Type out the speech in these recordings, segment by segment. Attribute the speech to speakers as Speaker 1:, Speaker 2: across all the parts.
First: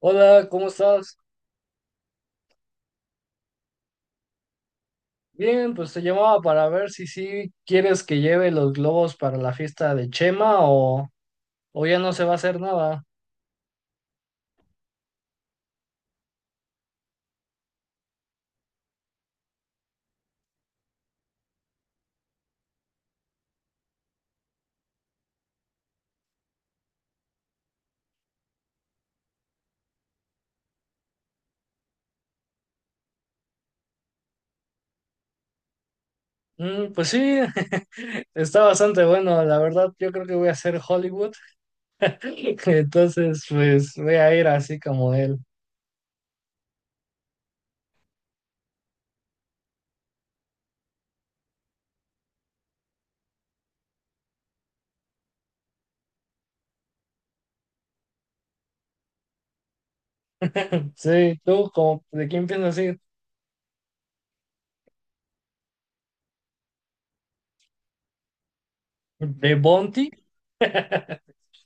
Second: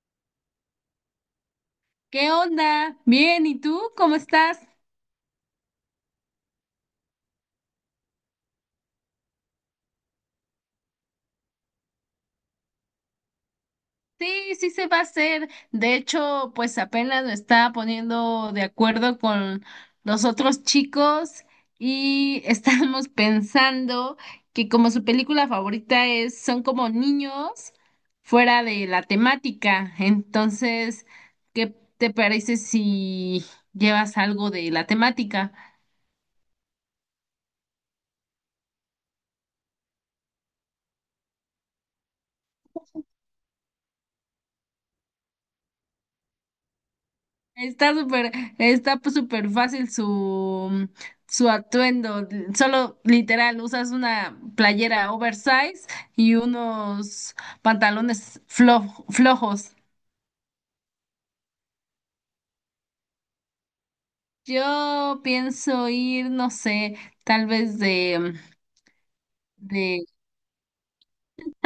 Speaker 1: Hola, ¿cómo estás?
Speaker 2: ¿Qué onda? Bien, ¿y tú cómo estás?
Speaker 1: Bien, pues te llamaba para ver si sí quieres que lleve los globos para la fiesta de Chema o ya no se va a hacer nada.
Speaker 2: Sí, sí se va a hacer. De hecho, pues apenas me estaba poniendo de acuerdo con los otros chicos y estábamos pensando que como su película favorita es, son como niños fuera de la temática. Entonces, ¿qué te parece si llevas algo de la temática?
Speaker 1: Mm, pues sí, está bastante bueno, la verdad yo creo que voy a hacer Hollywood, entonces pues voy a ir así como él.
Speaker 2: Está súper, está pues, súper fácil su atuendo. Solo literal, usas una playera oversize y unos pantalones flojos.
Speaker 1: Sí, ¿tú como, de quién piensas ir?
Speaker 2: Yo pienso ir, no sé, tal vez de,
Speaker 1: ¿De
Speaker 2: de...
Speaker 1: Bonti?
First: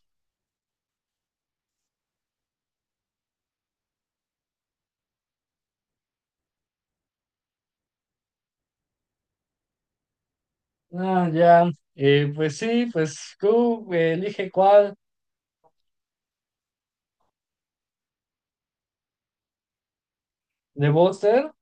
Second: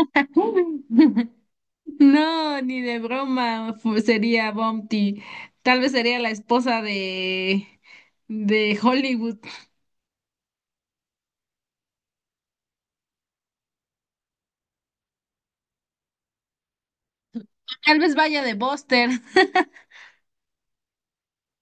Speaker 2: No, ni de broma sería Bumpty. Tal vez sería la esposa de Hollywood.
Speaker 1: Ah, ya. Pues sí, pues tú elige cuál
Speaker 2: Tal vez vaya de Buster.
Speaker 1: de Buster.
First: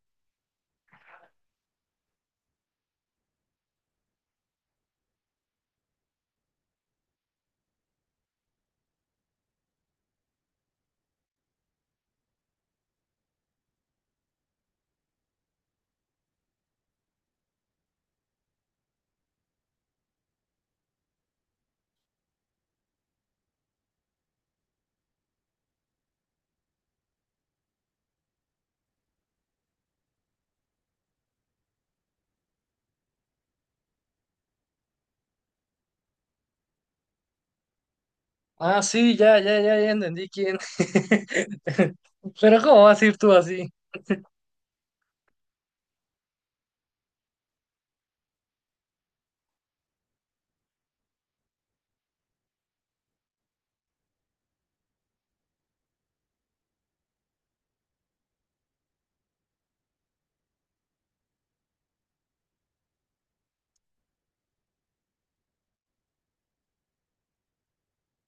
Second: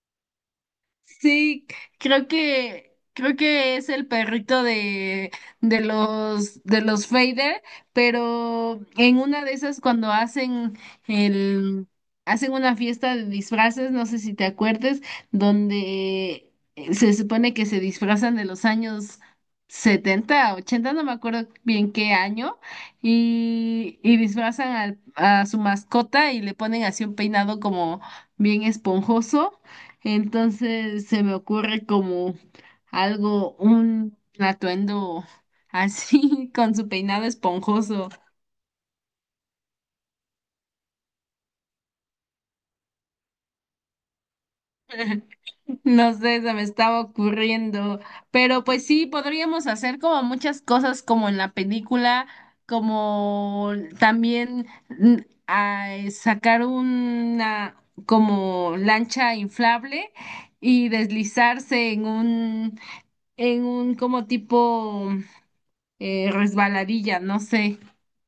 Speaker 2: Sí, creo que es el perrito de los Fader, pero en una de esas cuando hacen el hacen una fiesta de disfraces, no sé si te acuerdes, donde se supone que se disfrazan de los años 70 ochenta, no me acuerdo bien qué año, y disfrazan a su mascota y le ponen así un peinado como bien esponjoso. Entonces se me ocurre como algo, un atuendo así con su peinado esponjoso.
Speaker 1: Ah, sí, ya, ya, ya, ya entendí quién. Pero ¿cómo vas a ir tú así?
Speaker 2: No sé, se me estaba ocurriendo, pero pues sí, podríamos hacer como muchas cosas como en la película, como también sacar una como lancha inflable y deslizarse en un como tipo resbaladilla, no sé.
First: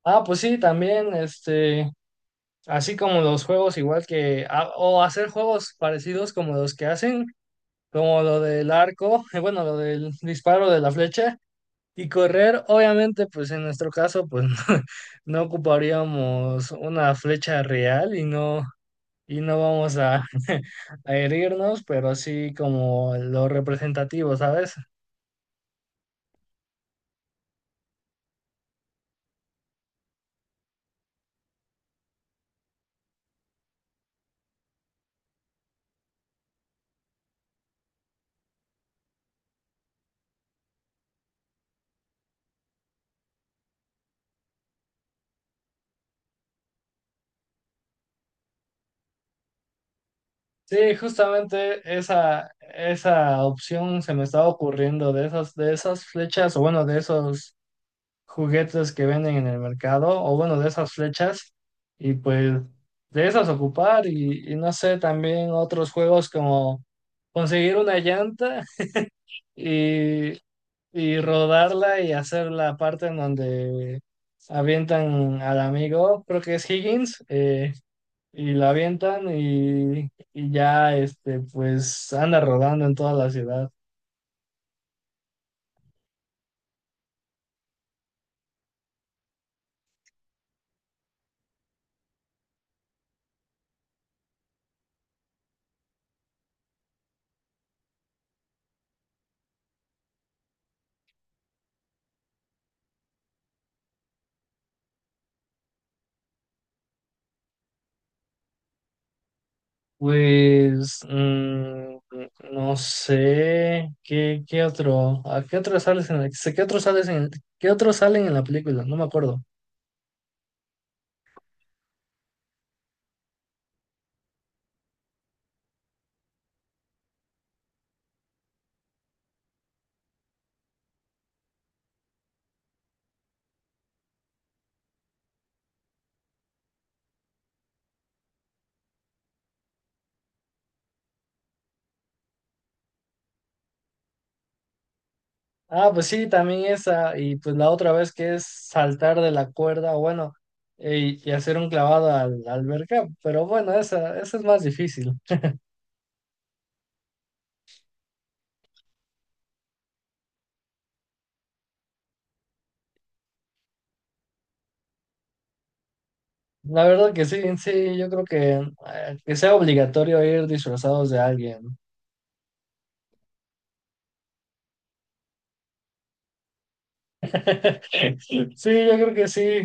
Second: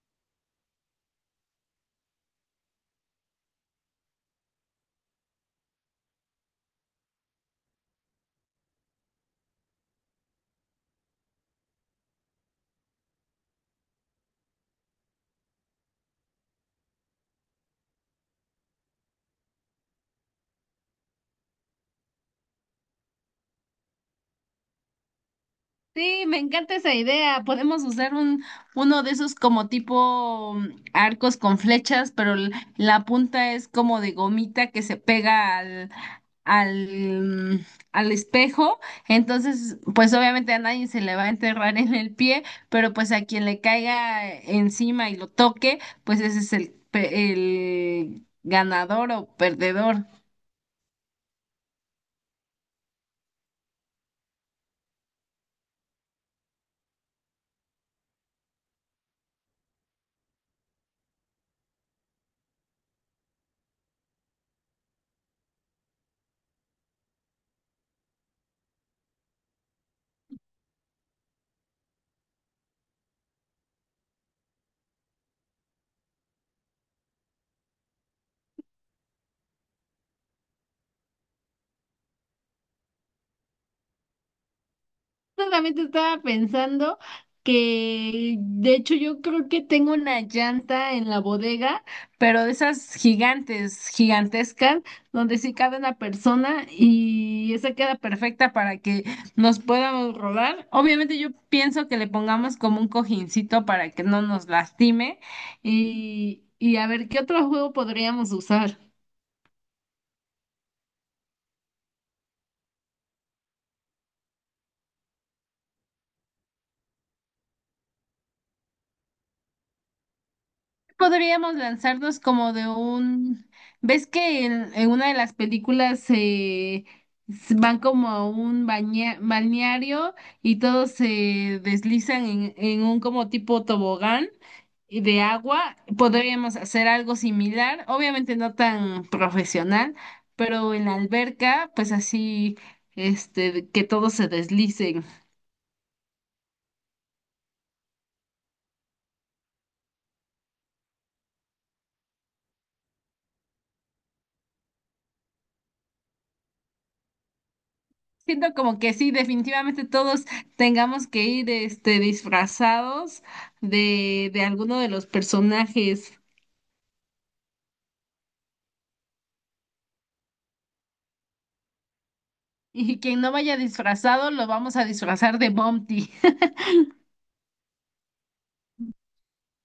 Speaker 1: Ah, pues sí, también, este, así como los juegos igual que, ah, o hacer juegos parecidos como los que hacen, como lo del arco, bueno, lo del disparo de la flecha y correr, obviamente, pues en nuestro caso, pues no, ocuparíamos una flecha real y no vamos a a herirnos, pero sí como lo representativo, ¿sabes?
Speaker 2: Sí, me encanta esa idea. Podemos usar uno de esos como tipo arcos con flechas, pero la punta es como de gomita que se pega al, mm, al espejo. Entonces, pues obviamente a nadie se le va a enterrar en el pie, pero pues a quien le caiga encima y lo toque, pues ese es el ganador o perdedor.
Speaker 1: Sí, justamente esa opción se me estaba ocurriendo de esas flechas, o bueno, de esos juguetes que venden en el mercado, o bueno, de esas flechas, y pues de esas ocupar, y no sé, también otros juegos como conseguir una llanta y, y rodarla y hacer la parte en donde avientan al amigo, creo que es Higgins, y la avientan y ya, este, pues anda rodando en toda la ciudad.
Speaker 2: Solamente estaba pensando que, de hecho, yo creo que tengo una llanta en la bodega, pero de esas gigantes, gigantescas, donde sí cabe una persona y esa queda perfecta para que nos podamos rodar. Obviamente yo pienso que le pongamos como un cojincito para que no nos lastime y a ver qué otro juego podríamos usar.
Speaker 1: Pues, mm, no sé, ¿qué otro? ¿A qué otro sales en qué otro sales qué otros salen en la película? No me acuerdo.
Speaker 2: Podríamos lanzarnos como de un. ¿Ves que en una de las películas van como a un balneario y todos se deslizan en un como tipo tobogán y de agua? Podríamos hacer algo similar, obviamente no tan profesional, pero en la alberca, pues así, este, que todos se deslicen.
Speaker 1: Ah, pues sí, también esa, y pues la otra vez que es saltar de la cuerda, bueno, y hacer un clavado la alberca, pero bueno, esa es más difícil.
Speaker 2: Siento como que sí, definitivamente todos tengamos que ir este, disfrazados de alguno de los personajes.
Speaker 1: La verdad que sí, sí, yo creo que sea obligatorio ir disfrazados de alguien.
Speaker 2: Y quien no vaya disfrazado, lo vamos a disfrazar de Bumpty.
Speaker 1: Sí, yo creo que sí.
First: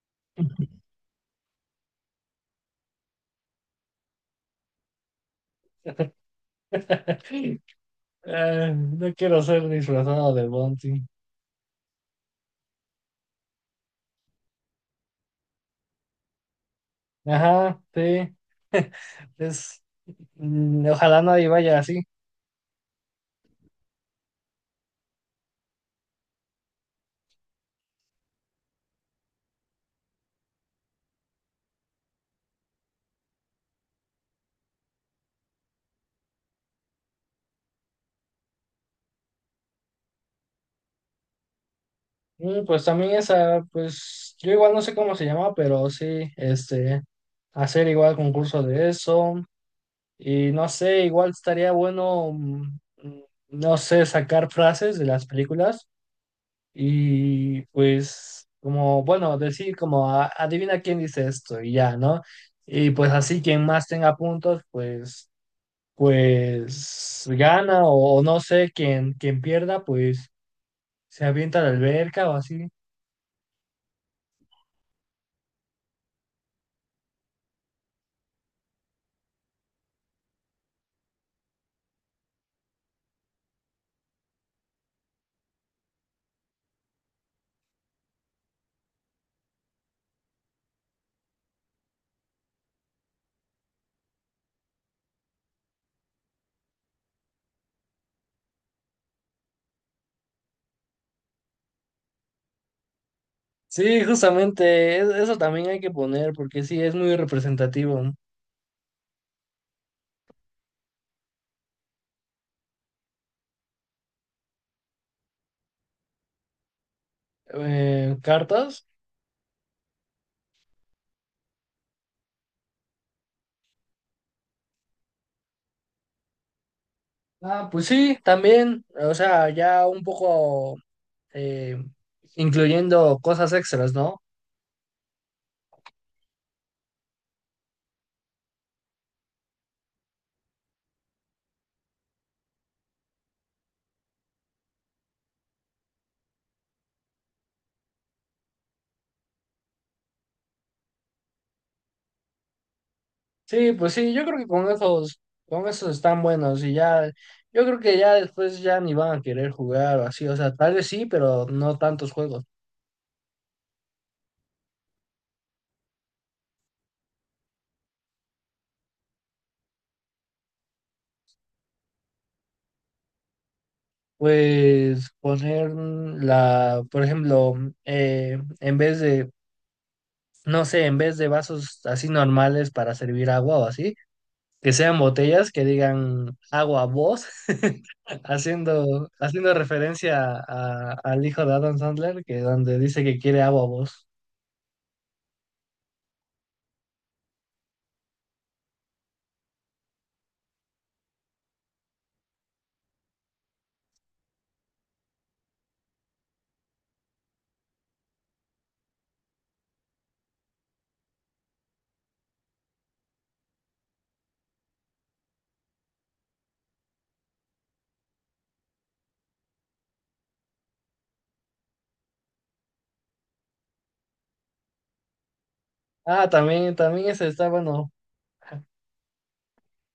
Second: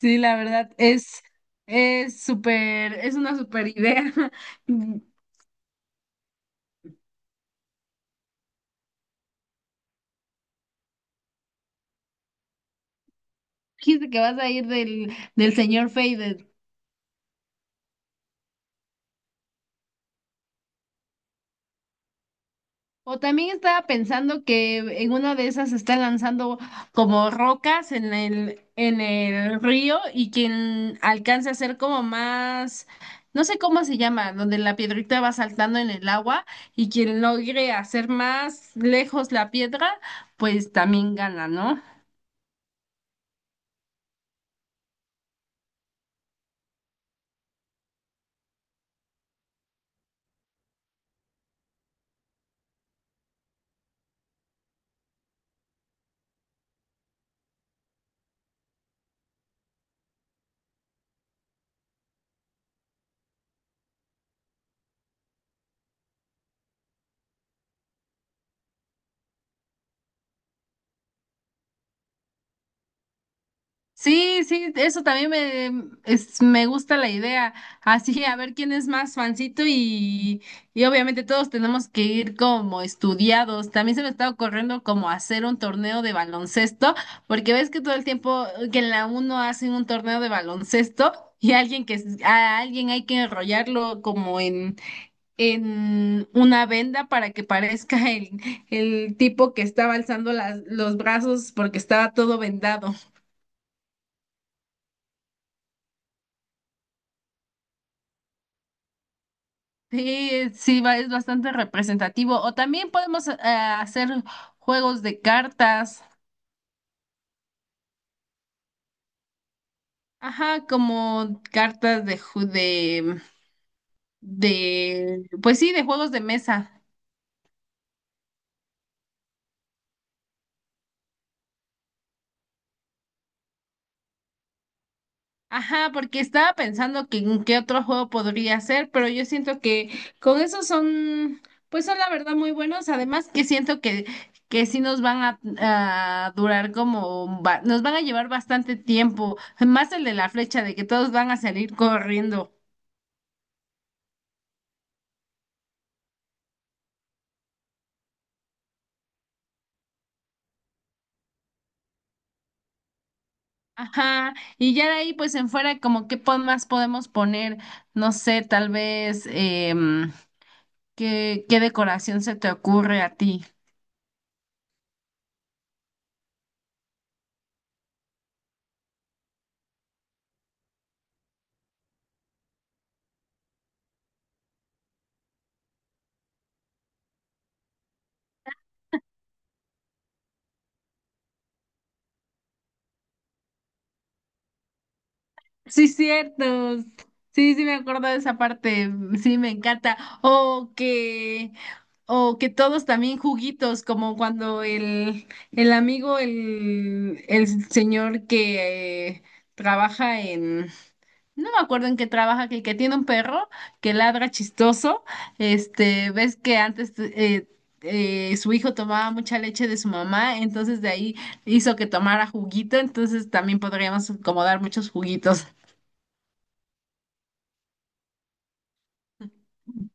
Speaker 2: Sí, la verdad, es súper, es una súper idea. Dijiste
Speaker 1: No quiero ser disfrazado de Bounty.
Speaker 2: que vas a ir del señor Fade.
Speaker 1: Ajá, sí. Es, mm, ojalá nadie vaya así.
Speaker 2: O también estaba pensando que en una de esas están lanzando como rocas en el río y quien alcance a ser como más, no sé cómo se llama, donde la piedrita va saltando en el agua y quien logre hacer más lejos la piedra, pues también gana, ¿no?
Speaker 1: Mm, pues también esa, pues yo igual no sé cómo se llama, pero sí, este, hacer igual concurso de eso. Y no sé, igual estaría bueno, mm, mm, no sé, sacar frases de las películas. Y pues, como, bueno, decir como, "A- adivina quién dice esto y ya, ¿no? Y pues así quien más tenga puntos, pues, pues gana o no sé, quien pierda, pues se avienta a la alberca o así.
Speaker 2: Sí, sí, eso también me gusta la idea. Así, a ver quién es más fancito y obviamente todos tenemos que ir como estudiados. También se me está ocurriendo como hacer un torneo de baloncesto, porque ves que todo el tiempo que en la uno hacen un torneo de baloncesto y alguien que a alguien hay que enrollarlo como en una venda para que parezca el tipo que estaba alzando las, los brazos porque estaba todo vendado.
Speaker 1: Sí, justamente, eso también hay que poner porque sí, es muy representativo.
Speaker 2: Sí, sí, es bastante representativo. O también podemos hacer juegos de cartas.
Speaker 1: ¿Cartas?
Speaker 2: Ajá, como cartas de, pues sí, de juegos de mesa.
Speaker 1: Ah, pues sí, también, o sea, ya un poco eh, incluyendo cosas extras, ¿no?
Speaker 2: Ajá, porque estaba pensando que en qué otro juego podría ser, pero yo siento que con esos son, pues son la verdad muy buenos. Además que siento que sí nos van a durar como, nos van a llevar bastante tiempo. Más el de la flecha, de que todos van a salir corriendo.
Speaker 1: Sí, pues sí, yo creo que con esos están buenos y ya, yo creo que ya después ya ni van a querer jugar o así, o sea, tal vez sí, pero no tantos juegos.
Speaker 2: Ajá, y ya de ahí pues en fuera como qué más podemos poner, no sé, tal vez qué decoración se te ocurre a ti.
Speaker 1: Pues poner la, por ejemplo, eh, en vez de, no sé, en vez de vasos así normales para servir agua o así, que sean botellas que digan agua voz, haciendo, haciendo referencia al hijo de Adam Sandler, que donde dice que quiere agua voz.
Speaker 2: Sí, cierto. Sí, sí me acuerdo de esa parte, sí me encanta. O que, o que todos también juguitos, como cuando el amigo, el señor que trabaja. No me acuerdo en qué trabaja, que, el que tiene un perro que ladra chistoso. Este, ves que antes su hijo tomaba mucha leche de su mamá, entonces de ahí hizo que tomara juguito, entonces también podríamos como dar muchos juguitos.
Speaker 1: Ah, también, también ese está bueno.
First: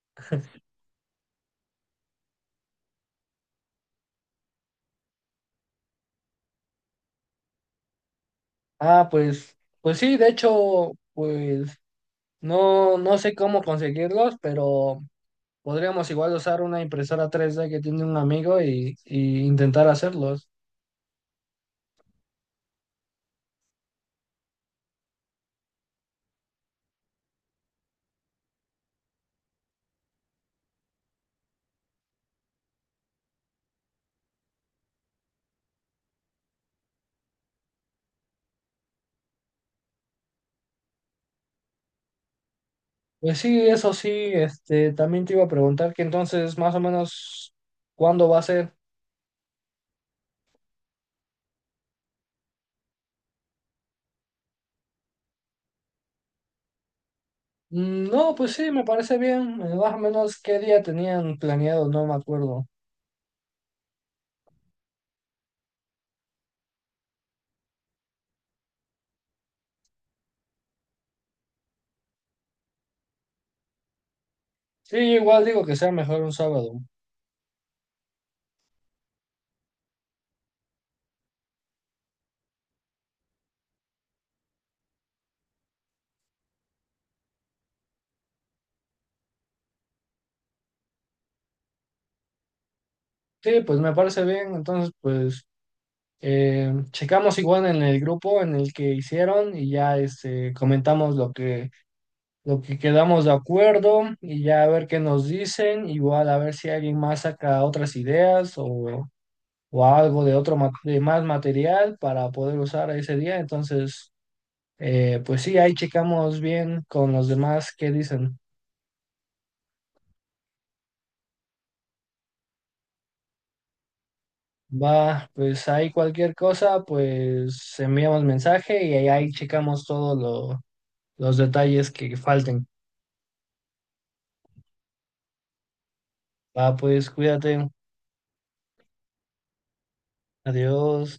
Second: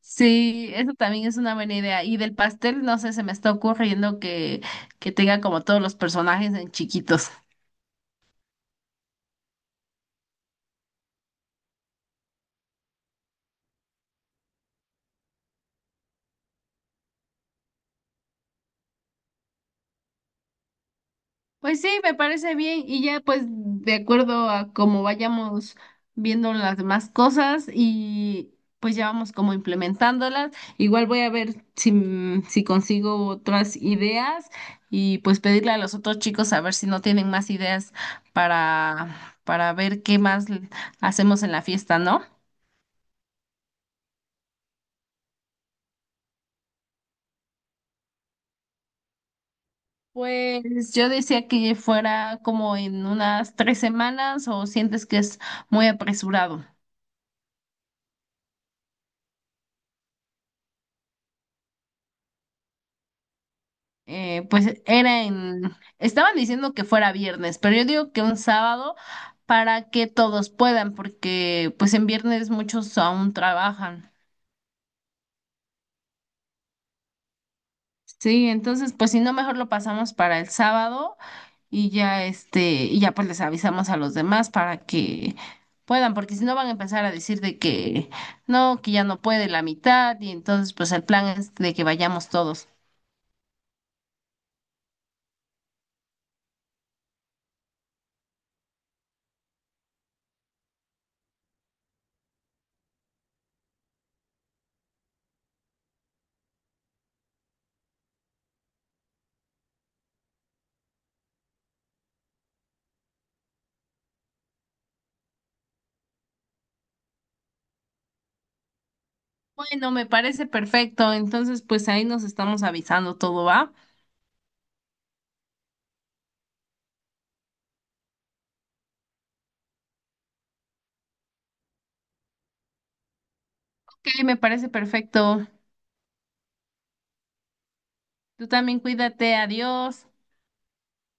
Speaker 2: Sí, eso también es una buena idea. Y del pastel, no sé, se me está ocurriendo que tenga como todos los personajes en chiquitos.
Speaker 1: Ah, pues, pues sí, de hecho, pues no, no sé cómo conseguirlos, pero podríamos igual usar una impresora 3D que tiene un amigo y intentar hacerlos.
Speaker 2: Pues sí, me parece bien y ya pues de acuerdo a cómo vayamos viendo las demás cosas y pues ya vamos como implementándolas. Igual voy a ver si consigo otras ideas y pues pedirle a los otros chicos a ver si no tienen más ideas para, para ver qué más hacemos en la fiesta, ¿no?
Speaker 1: Pues sí, eso sí, este, también te iba a preguntar que entonces más o menos cuándo va a ser.
Speaker 2: Pues yo decía que fuera como en unas 3 semanas o sientes que es muy apresurado.
Speaker 1: Mm, no, pues sí, me parece bien. Más o menos qué día tenían planeado, no me acuerdo.
Speaker 2: Pues estaban diciendo que fuera viernes, pero yo digo que un sábado para que todos puedan, porque pues en viernes muchos aún trabajan.
Speaker 1: Sí, igual digo que sea mejor un sábado.
Speaker 2: Sí, entonces pues si no, mejor lo pasamos para el sábado y ya pues les avisamos a los demás para que puedan, porque si no van a empezar a decir de que no, que ya no puede la mitad y entonces pues el plan es de que vayamos todos.
Speaker 1: Sí, pues me parece bien. Entonces, pues checamos igual en el grupo en el que hicieron y ya este, comentamos lo lo que quedamos de acuerdo y ya a ver qué nos dicen, igual a ver si alguien más saca otras ideas o algo de otro de más material para poder usar ese día. Entonces, pues sí, ahí checamos bien con los demás qué dicen.
Speaker 2: Bueno, me parece perfecto, entonces pues ahí nos estamos avisando todo, ¿va?
Speaker 1: Va, pues ahí cualquier cosa, pues enviamos mensaje y ahí checamos todos los detalles que falten.
Speaker 2: Ok, me parece perfecto.
Speaker 1: Va, pues cuídate.
Speaker 2: Tú también cuídate, adiós.
Speaker 1: Adiós.